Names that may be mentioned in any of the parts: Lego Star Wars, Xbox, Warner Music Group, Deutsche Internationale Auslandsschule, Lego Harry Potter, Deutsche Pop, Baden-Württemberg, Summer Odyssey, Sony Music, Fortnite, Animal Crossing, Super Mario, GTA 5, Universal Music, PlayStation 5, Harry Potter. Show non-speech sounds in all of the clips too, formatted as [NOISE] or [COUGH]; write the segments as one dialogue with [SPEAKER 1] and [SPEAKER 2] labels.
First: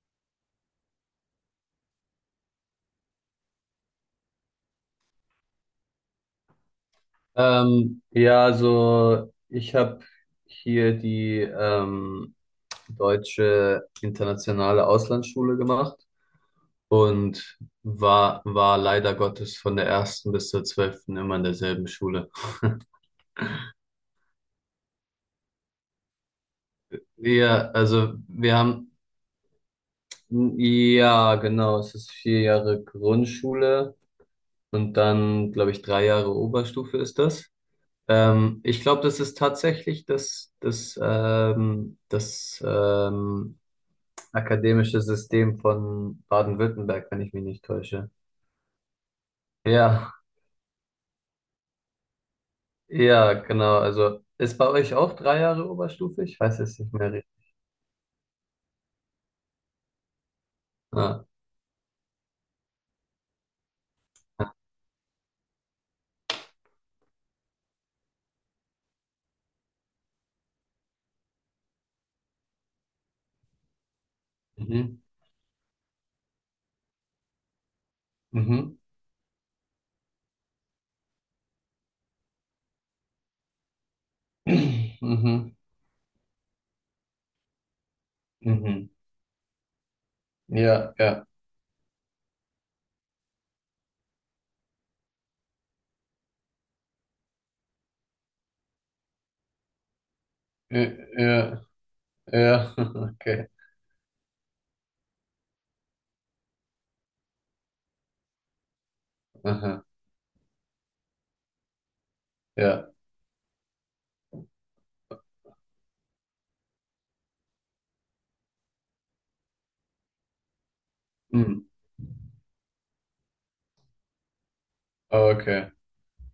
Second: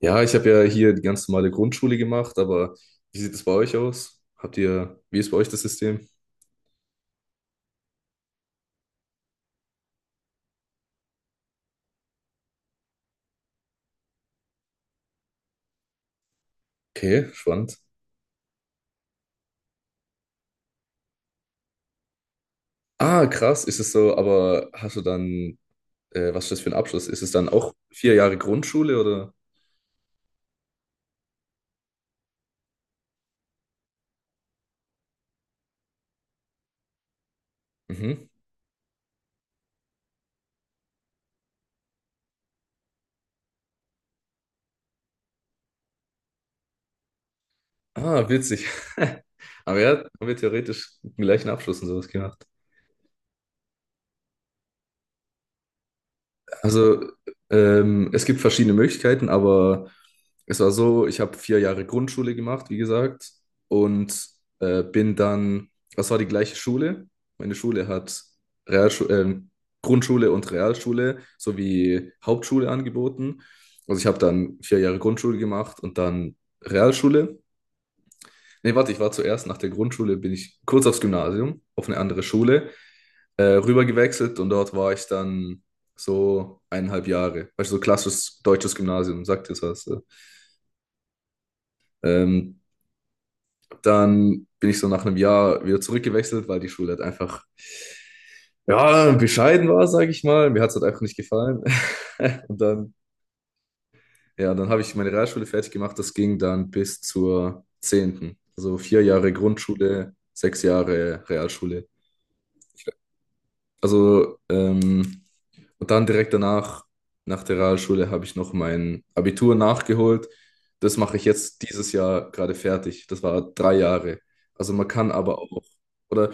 [SPEAKER 1] Ja, ich habe ja hier die ganz normale Grundschule gemacht, aber wie sieht es bei euch aus? Habt ihr, wie ist bei euch das System?
[SPEAKER 2] Ja, also ich habe hier die Deutsche Internationale Auslandsschule gemacht
[SPEAKER 1] Okay,
[SPEAKER 2] und
[SPEAKER 1] spannend.
[SPEAKER 2] war leider Gottes von der ersten bis zur 12. immer in derselben Schule. [LAUGHS]
[SPEAKER 1] Ah, krass, ist es so, aber hast du dann, was ist das für ein Abschluss? Ist es dann
[SPEAKER 2] Wir,
[SPEAKER 1] auch
[SPEAKER 2] also
[SPEAKER 1] vier Jahre
[SPEAKER 2] wir haben,
[SPEAKER 1] Grundschule oder?
[SPEAKER 2] Ja, genau, es ist 4 Jahre Grundschule und dann, glaube ich, 3 Jahre Oberstufe ist das.
[SPEAKER 1] Mhm.
[SPEAKER 2] Ich glaube, das ist tatsächlich das Akademisches System von Baden-Württemberg, wenn ich mich nicht täusche.
[SPEAKER 1] Ah, witzig. [LAUGHS] Aber ja,
[SPEAKER 2] Ja,
[SPEAKER 1] haben wir theoretisch den gleichen Abschluss und sowas gemacht.
[SPEAKER 2] ja, genau. Also ist bei euch auch 3 Jahre Oberstufe? Ich weiß es nicht
[SPEAKER 1] Also,
[SPEAKER 2] mehr, richtig.
[SPEAKER 1] es gibt verschiedene Möglichkeiten, aber es war so, ich
[SPEAKER 2] Ah.
[SPEAKER 1] habe vier Jahre Grundschule gemacht, wie gesagt, und
[SPEAKER 2] Ja.
[SPEAKER 1] äh, bin dann, das war die gleiche Schule. Meine Schule hat Realschu Grundschule und Realschule sowie Hauptschule angeboten. Also ich habe dann vier Jahre
[SPEAKER 2] Mhm.
[SPEAKER 1] Grundschule gemacht und dann Realschule. Nee,
[SPEAKER 2] Mhm.
[SPEAKER 1] warte, ich war zuerst nach der Grundschule, bin ich kurz aufs Gymnasium, auf eine andere Schule, rüber gewechselt und dort war
[SPEAKER 2] [CLEARS THROAT]
[SPEAKER 1] ich
[SPEAKER 2] Mhm.
[SPEAKER 1] dann so eineinhalb Jahre. Weißt du, so klassisches deutsches
[SPEAKER 2] Mhm.
[SPEAKER 1] Gymnasium, sagt jetzt was.
[SPEAKER 2] Ja, ja.
[SPEAKER 1] Ähm, dann bin ich so nach einem Jahr wieder zurückgewechselt, weil die Schule halt einfach, ja, bescheiden war, sage ich mal. Mir hat es
[SPEAKER 2] Ja,
[SPEAKER 1] halt einfach nicht gefallen.
[SPEAKER 2] ja.
[SPEAKER 1] [LAUGHS] Und
[SPEAKER 2] Ja.
[SPEAKER 1] dann,
[SPEAKER 2] [LAUGHS] Okay.
[SPEAKER 1] ja, dann habe ich meine Realschule fertig gemacht. Das ging dann bis zur zehnten. Also vier Jahre
[SPEAKER 2] Aha.
[SPEAKER 1] Grundschule, sechs Jahre Realschule.
[SPEAKER 2] Ja.
[SPEAKER 1] Also, und dann direkt danach, nach der Realschule, habe ich noch mein Abitur nachgeholt. Das mache ich jetzt
[SPEAKER 2] Mhm.
[SPEAKER 1] dieses Jahr gerade fertig. Das war drei Jahre. Also man kann aber auch,
[SPEAKER 2] Okay.
[SPEAKER 1] oder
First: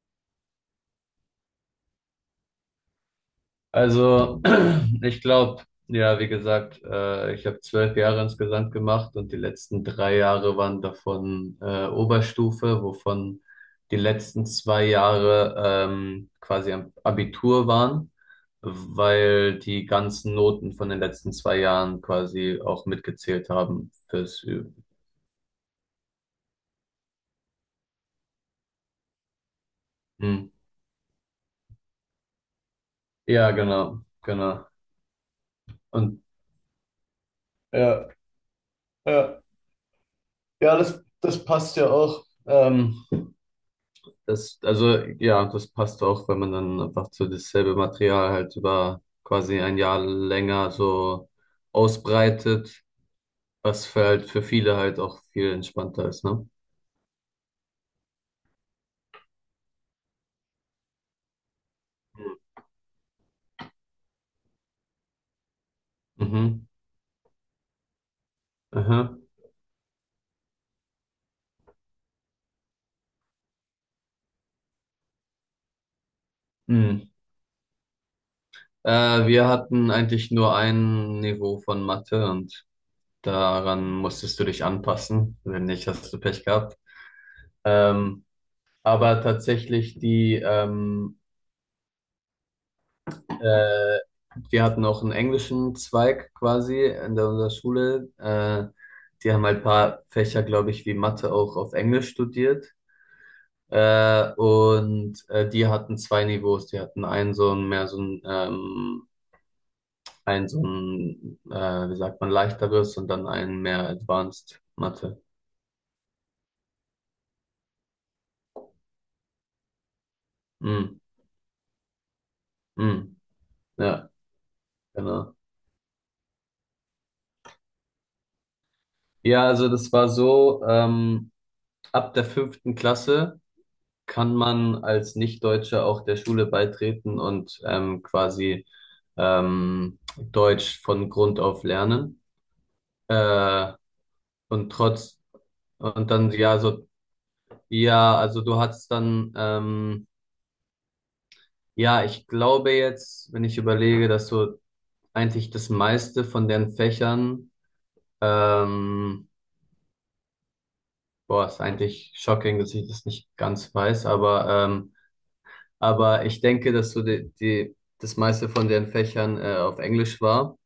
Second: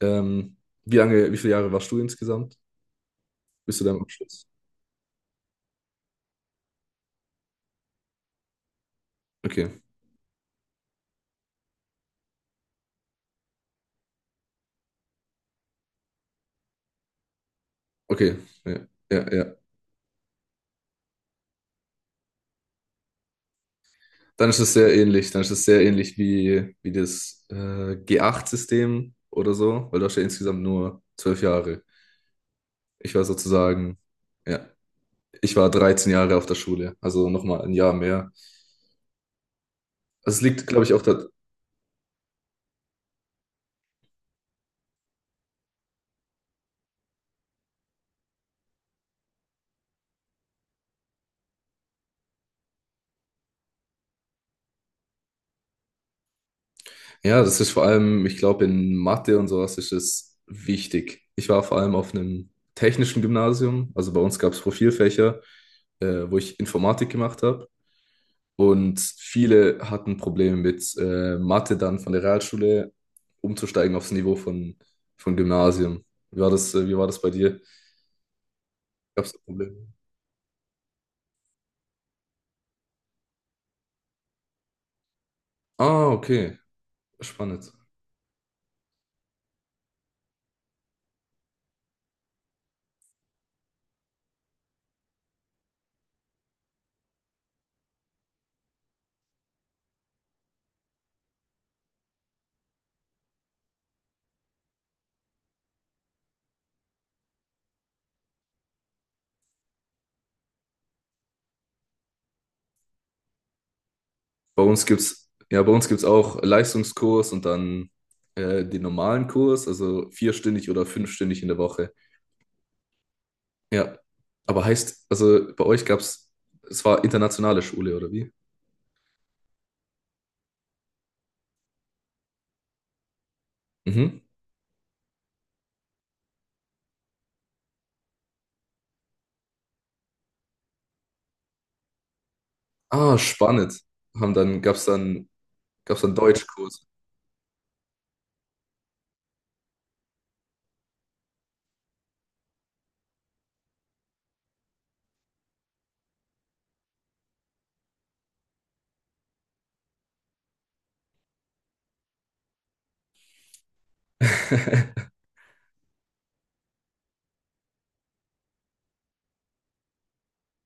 [SPEAKER 1] ähm, wie lange, wie viele Jahre warst du insgesamt? Bis zu deinem
[SPEAKER 2] Also,
[SPEAKER 1] Abschluss?
[SPEAKER 2] [CLEARS THROAT] ich glaube, ja, wie gesagt, ich habe 12 Jahre insgesamt gemacht und die
[SPEAKER 1] Okay,
[SPEAKER 2] letzten 3 Jahre waren davon Oberstufe, wovon die letzten 2 Jahre quasi am Abitur waren,
[SPEAKER 1] okay, ja, ja, ja.
[SPEAKER 2] weil die ganzen Noten von den letzten 2 Jahren quasi auch mitgezählt haben fürs
[SPEAKER 1] Dann ist es
[SPEAKER 2] Üben.
[SPEAKER 1] sehr ähnlich. Dann ist es sehr ähnlich wie, wie das G8-System oder so, weil du hast ja
[SPEAKER 2] Hm.
[SPEAKER 1] insgesamt nur zwölf Jahre. Ich war
[SPEAKER 2] Ja,
[SPEAKER 1] sozusagen,
[SPEAKER 2] genau, genau.
[SPEAKER 1] ja, ich war 13
[SPEAKER 2] Und
[SPEAKER 1] Jahre auf der Schule, also nochmal ein Jahr
[SPEAKER 2] ja,
[SPEAKER 1] mehr.
[SPEAKER 2] ja,
[SPEAKER 1] Also es liegt,
[SPEAKER 2] ja,
[SPEAKER 1] glaube ich, auch
[SPEAKER 2] das,
[SPEAKER 1] da.
[SPEAKER 2] das passt ja auch. Also ja, das passt auch, wenn man dann einfach so dasselbe Material halt über quasi ein Jahr länger so ausbreitet, was für halt für viele halt auch viel entspannter ist, ne?
[SPEAKER 1] Ja, das ist vor allem, ich glaube, in Mathe und sowas ist es wichtig. Ich war vor allem auf einem technischen Gymnasium, also bei uns gab es Profilfächer, wo ich
[SPEAKER 2] Mhm.
[SPEAKER 1] Informatik gemacht habe. Und
[SPEAKER 2] Aha.
[SPEAKER 1] viele hatten Probleme mit Mathe dann von der Realschule umzusteigen aufs Niveau von Gymnasium. Wie war
[SPEAKER 2] Hm.
[SPEAKER 1] das bei dir? Gab es da
[SPEAKER 2] Wir
[SPEAKER 1] Probleme?
[SPEAKER 2] hatten eigentlich nur ein Niveau von Mathe und daran musstest du dich anpassen. Wenn nicht,
[SPEAKER 1] Ah,
[SPEAKER 2] hast du Pech
[SPEAKER 1] okay.
[SPEAKER 2] gehabt.
[SPEAKER 1] Spannend.
[SPEAKER 2] Ähm, aber tatsächlich die Äh, Wir hatten auch einen englischen Zweig quasi in unserer Schule. Die haben halt ein paar Fächer, glaube ich, wie Mathe auch auf Englisch studiert. Und die hatten zwei Niveaus. Die hatten einen so ein mehr so ein so ein, wie sagt man, leichteres und dann einen mehr Advanced
[SPEAKER 1] Bei uns
[SPEAKER 2] Mathe.
[SPEAKER 1] gibt's, ja, bei uns gibt's auch Leistungskurs und dann den normalen Kurs, also vierstündig oder
[SPEAKER 2] Mm,
[SPEAKER 1] fünfstündig in der Woche.
[SPEAKER 2] mm,
[SPEAKER 1] Ja.
[SPEAKER 2] ja,
[SPEAKER 1] Aber heißt,
[SPEAKER 2] genau.
[SPEAKER 1] also bei euch gab's, es war internationale Schule, oder wie?
[SPEAKER 2] Ja, also das war so, ab der fünften Klasse
[SPEAKER 1] Mhm.
[SPEAKER 2] kann man als Nicht-Deutscher auch der Schule beitreten und quasi Deutsch von Grund auf lernen.
[SPEAKER 1] Ah,
[SPEAKER 2] Äh,
[SPEAKER 1] spannend. Haben dann,
[SPEAKER 2] und
[SPEAKER 1] gab's
[SPEAKER 2] trotz,
[SPEAKER 1] dann, gab's
[SPEAKER 2] und
[SPEAKER 1] dann
[SPEAKER 2] dann, ja,
[SPEAKER 1] Deutschkurs.
[SPEAKER 2] so, ja, also du hast dann, ja, ich glaube jetzt, wenn ich überlege, dass so eigentlich das meiste von den Fächern, ähm, boah, ist eigentlich shocking, dass ich das nicht ganz weiß,
[SPEAKER 1] [LAUGHS]
[SPEAKER 2] aber ich denke, dass so das meiste von den Fächern, auf Englisch war.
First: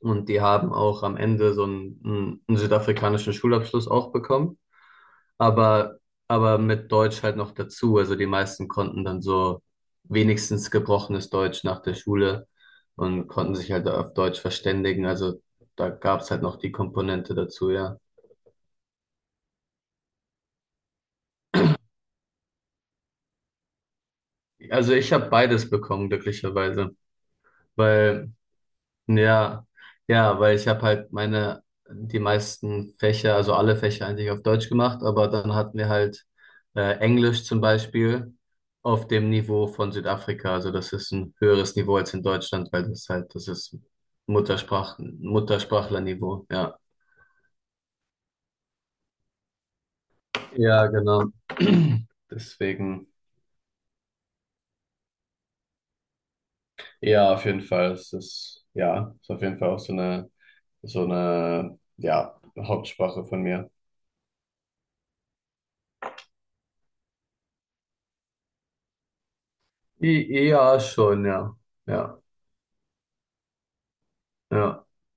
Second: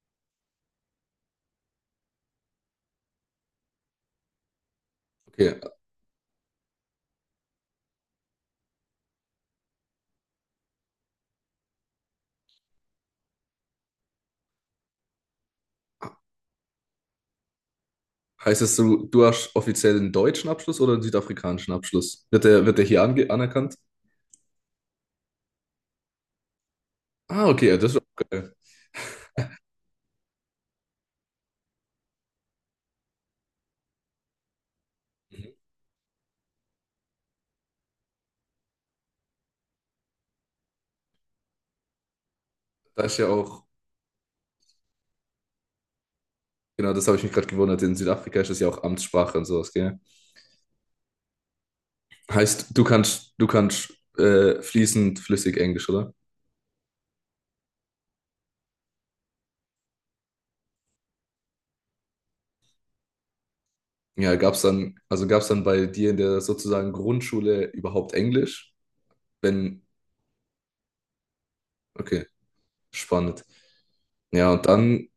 [SPEAKER 2] Und die haben auch am Ende so einen südafrikanischen Schulabschluss auch bekommen,
[SPEAKER 1] Okay.
[SPEAKER 2] aber, aber mit Deutsch halt noch dazu. Also die meisten konnten dann so wenigstens gebrochenes Deutsch nach der Schule und konnten sich halt auf Deutsch verständigen. Also da gab's halt noch die Komponente dazu, ja.
[SPEAKER 1] Heißt es, so? Du hast offiziell einen deutschen Abschluss oder einen südafrikanischen Abschluss? Wird der hier ange anerkannt?
[SPEAKER 2] Also ich habe beides bekommen, glücklicherweise,
[SPEAKER 1] Ah, okay, ja, das ist auch
[SPEAKER 2] weil
[SPEAKER 1] geil.
[SPEAKER 2] Ja, ja, weil ich habe halt die meisten Fächer, also alle Fächer eigentlich auf Deutsch gemacht, aber dann hatten wir halt Englisch zum Beispiel auf dem Niveau von Südafrika. Also das ist ein höheres Niveau als in Deutschland, weil
[SPEAKER 1] Da
[SPEAKER 2] das
[SPEAKER 1] ist ja
[SPEAKER 2] halt, das
[SPEAKER 1] auch,
[SPEAKER 2] ist Muttersprachlerniveau, ja.
[SPEAKER 1] genau, das habe ich mich gerade gewundert. In Südafrika ist das ja auch Amtssprache und sowas, gell?
[SPEAKER 2] Ja, genau. [CLEARS THROAT]
[SPEAKER 1] Heißt,
[SPEAKER 2] Deswegen,
[SPEAKER 1] du kannst fließend flüssig Englisch, oder?
[SPEAKER 2] ja, auf jeden Fall, es ist auf jeden Fall auch so eine, ja, Hauptsprache von mir.
[SPEAKER 1] Ja, gab's dann, also gab's dann bei dir in der sozusagen Grundschule überhaupt Englisch? Wenn,
[SPEAKER 2] Ja, schon, ja, ja.
[SPEAKER 1] okay, spannend. Ja, und
[SPEAKER 2] Ja,
[SPEAKER 1] dann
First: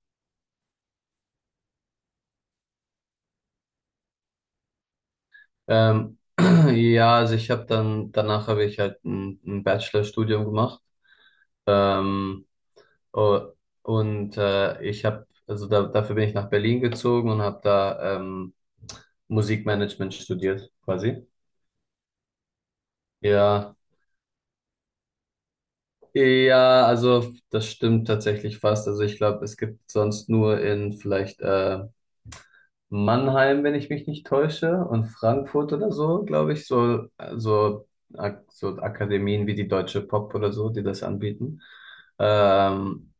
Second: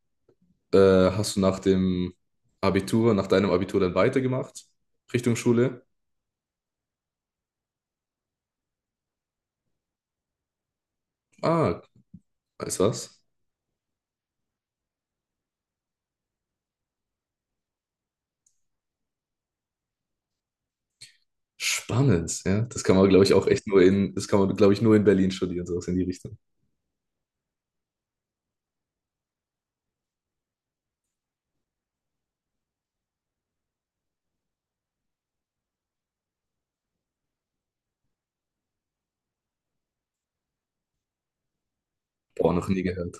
[SPEAKER 1] hast du nach dem Abitur, nach deinem Abitur dann weitergemacht, Richtung Schule.
[SPEAKER 2] ähm, [CLEARS THROAT] ja, also ich habe dann, danach habe ich halt ein Bachelorstudium gemacht.
[SPEAKER 1] Ah,
[SPEAKER 2] Ähm,
[SPEAKER 1] weißt du was?
[SPEAKER 2] o- und ich habe, also da, dafür bin ich nach Berlin gezogen und habe da Musikmanagement studiert, quasi.
[SPEAKER 1] Spannend, ja. Das kann man, glaube ich, auch echt
[SPEAKER 2] Ja,
[SPEAKER 1] nur in, das kann man, glaube ich, nur in Berlin studieren, sowas in die Richtung.
[SPEAKER 2] ja, also das stimmt tatsächlich fast. Also ich glaube, es gibt sonst nur in vielleicht Mannheim, wenn ich mich nicht täusche, und Frankfurt oder so, glaube ich, so, so Akademien wie die Deutsche Pop oder so, die das anbieten.
[SPEAKER 1] Boah, noch nie
[SPEAKER 2] Ähm,
[SPEAKER 1] gehört.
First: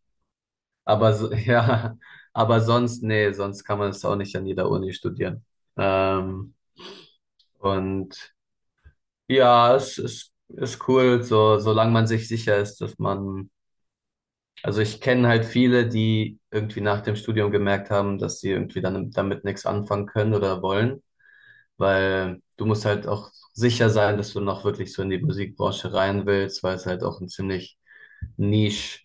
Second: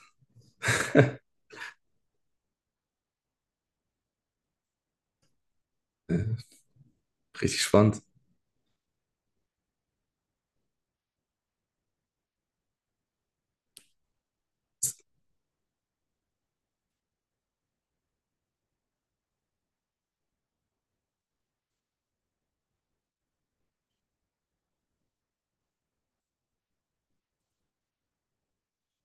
[SPEAKER 2] aber
[SPEAKER 1] [LAUGHS]
[SPEAKER 2] so, [LAUGHS] ja, aber sonst, nee, sonst kann man es auch nicht an jeder Uni studieren.
[SPEAKER 1] Ja,
[SPEAKER 2] Ähm,
[SPEAKER 1] richtig spannend.
[SPEAKER 2] und ja, es ist cool, so, solange man sich sicher ist, dass man, also ich kenne halt viele, die irgendwie nach dem Studium gemerkt haben, dass sie irgendwie dann damit nichts anfangen können oder wollen. Weil du musst halt auch sicher sein, dass du noch wirklich so in die Musikbranche rein willst, weil es halt auch ein ziemlich Niche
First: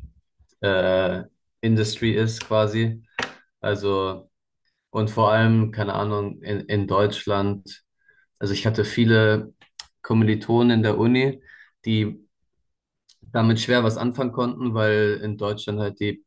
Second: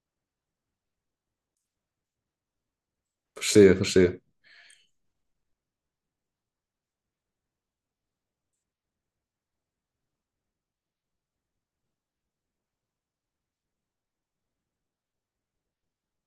[SPEAKER 2] äh, Industry ist quasi.
[SPEAKER 1] Verstehe, verstehe.
[SPEAKER 2] Also, und vor allem, keine Ahnung, in Deutschland, also ich hatte viele Kommilitonen in der Uni, die damit schwer was anfangen konnten, weil in Deutschland halt die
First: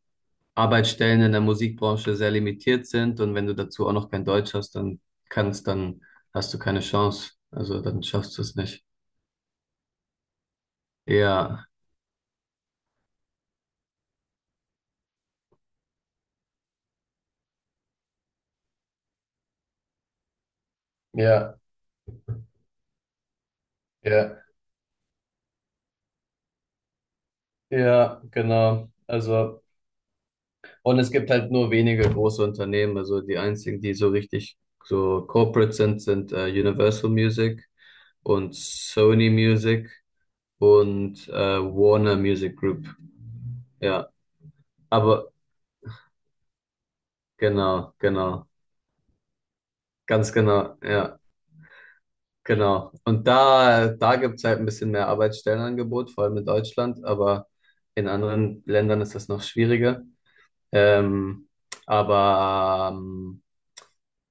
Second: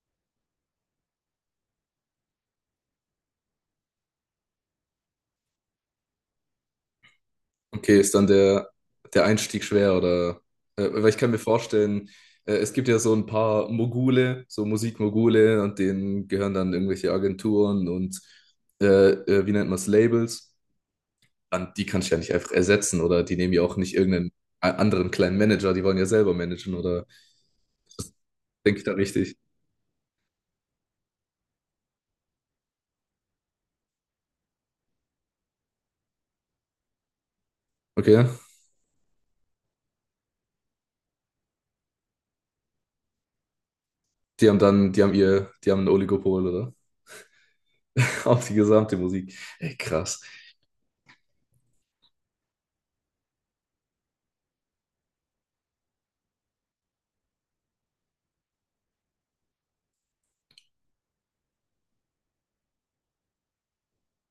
[SPEAKER 2] Arbeitsstellen in der Musikbranche sehr limitiert sind und wenn du dazu auch noch kein Deutsch hast, dann hast du keine Chance. Also
[SPEAKER 1] Okay,
[SPEAKER 2] dann
[SPEAKER 1] ist dann
[SPEAKER 2] schaffst du es
[SPEAKER 1] der,
[SPEAKER 2] nicht.
[SPEAKER 1] der Einstieg schwer oder? Weil ich kann mir
[SPEAKER 2] Ja,
[SPEAKER 1] vorstellen, es gibt ja so ein paar Mogule, so Musikmogule und denen gehören dann irgendwelche Agenturen und äh, wie nennt man es, Labels.
[SPEAKER 2] ja,
[SPEAKER 1] An die kannst du ja nicht einfach ersetzen oder die nehmen ja auch nicht irgendeinen
[SPEAKER 2] ja,
[SPEAKER 1] anderen kleinen Manager, die wollen ja selber managen oder
[SPEAKER 2] ja,
[SPEAKER 1] denke ich
[SPEAKER 2] genau.
[SPEAKER 1] da richtig?
[SPEAKER 2] Also, und es gibt halt nur wenige große Unternehmen. Also die einzigen, die so richtig so corporate sind, sind Universal Music
[SPEAKER 1] Okay,
[SPEAKER 2] und Sony Music und Warner Music Group. Ja,
[SPEAKER 1] die haben dann, die haben
[SPEAKER 2] aber
[SPEAKER 1] ihr, die haben ein Oligopol oder?
[SPEAKER 2] genau,
[SPEAKER 1] [LAUGHS]
[SPEAKER 2] genau,
[SPEAKER 1] Auf die gesamte Musik. Ey, krass.
[SPEAKER 2] ganz genau, ja. Genau. Und da gibt es halt ein bisschen mehr Arbeitsstellenangebot, vor allem in Deutschland, aber in anderen Ländern ist das noch schwieriger. Ähm, aber, ähm,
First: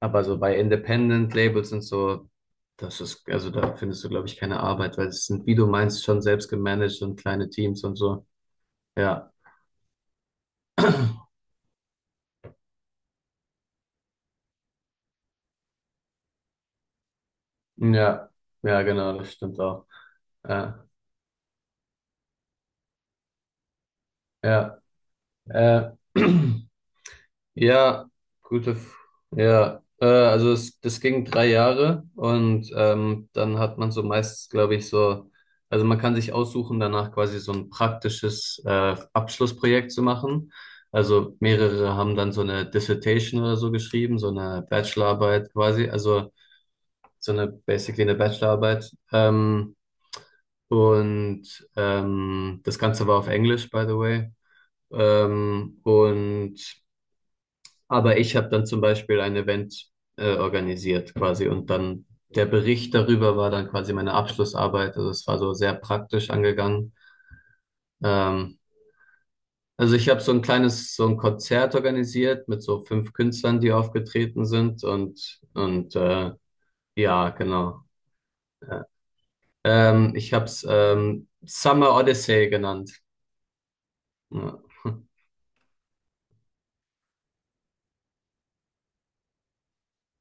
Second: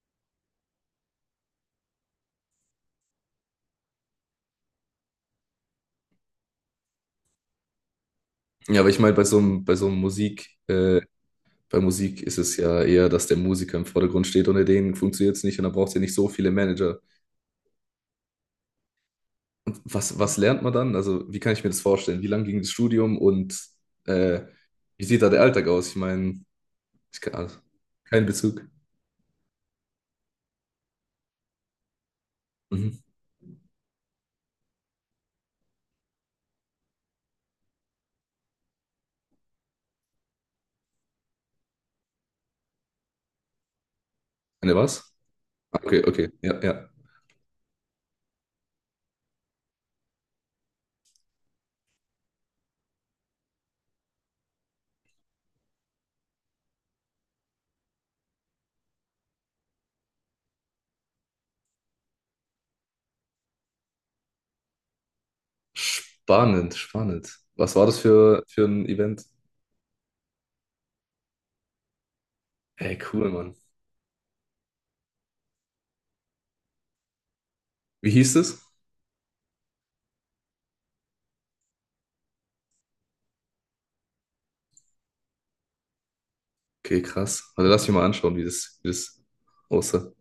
[SPEAKER 2] aber so bei Independent Labels und so, das ist, also da findest du, glaube ich, keine Arbeit, weil es sind, wie du meinst, schon selbst gemanagt und kleine Teams und so.
[SPEAKER 1] Ja, aber ich meine,
[SPEAKER 2] Ja.
[SPEAKER 1] bei so einem Musik bei Musik ist es ja eher, dass der Musiker im Vordergrund steht. Ohne den funktioniert es nicht und dann braucht es ja nicht so viele Manager.
[SPEAKER 2] Ja. Ja, genau, das stimmt
[SPEAKER 1] Und
[SPEAKER 2] auch.
[SPEAKER 1] was, was lernt man
[SPEAKER 2] Ja.
[SPEAKER 1] dann? Also, wie kann ich mir das vorstellen? Wie lang ging das Studium und äh,
[SPEAKER 2] Ja.
[SPEAKER 1] wie sieht da der Alltag aus?
[SPEAKER 2] Äh.
[SPEAKER 1] Ich meine,
[SPEAKER 2] [CLEARS THROAT]
[SPEAKER 1] ich kann, also,
[SPEAKER 2] Ja,
[SPEAKER 1] kein Bezug.
[SPEAKER 2] gute, F ja, also es, das ging 3 Jahre und
[SPEAKER 1] Mhm.
[SPEAKER 2] dann hat man so meistens, glaube ich, so, also man kann sich aussuchen, danach quasi so ein praktisches Abschlussprojekt zu machen. Also mehrere haben dann so eine Dissertation oder so geschrieben, so eine
[SPEAKER 1] Eine was?
[SPEAKER 2] Bachelorarbeit
[SPEAKER 1] Ah,
[SPEAKER 2] quasi,
[SPEAKER 1] okay, okay,
[SPEAKER 2] also
[SPEAKER 1] ja, ja.
[SPEAKER 2] so eine basically eine Bachelorarbeit. Und das Ganze war auf Englisch, by the way. Ähm, und aber ich habe dann zum Beispiel ein Event organisiert quasi und dann der Bericht darüber war dann quasi meine Abschlussarbeit. Also es war so sehr praktisch
[SPEAKER 1] Spannend,
[SPEAKER 2] angegangen.
[SPEAKER 1] spannend. Was war das
[SPEAKER 2] Ähm,
[SPEAKER 1] für ein Event?
[SPEAKER 2] also ich habe so ein kleines, so ein Konzert organisiert mit so
[SPEAKER 1] Hey,
[SPEAKER 2] fünf
[SPEAKER 1] cool, Mann.
[SPEAKER 2] Künstlern, die aufgetreten sind und ja, genau.
[SPEAKER 1] Wie hieß es?
[SPEAKER 2] Ja. Ich habe es Summer Odyssey genannt. Ja.
[SPEAKER 1] Okay, krass. Also lass mich mal anschauen, wie das aussah.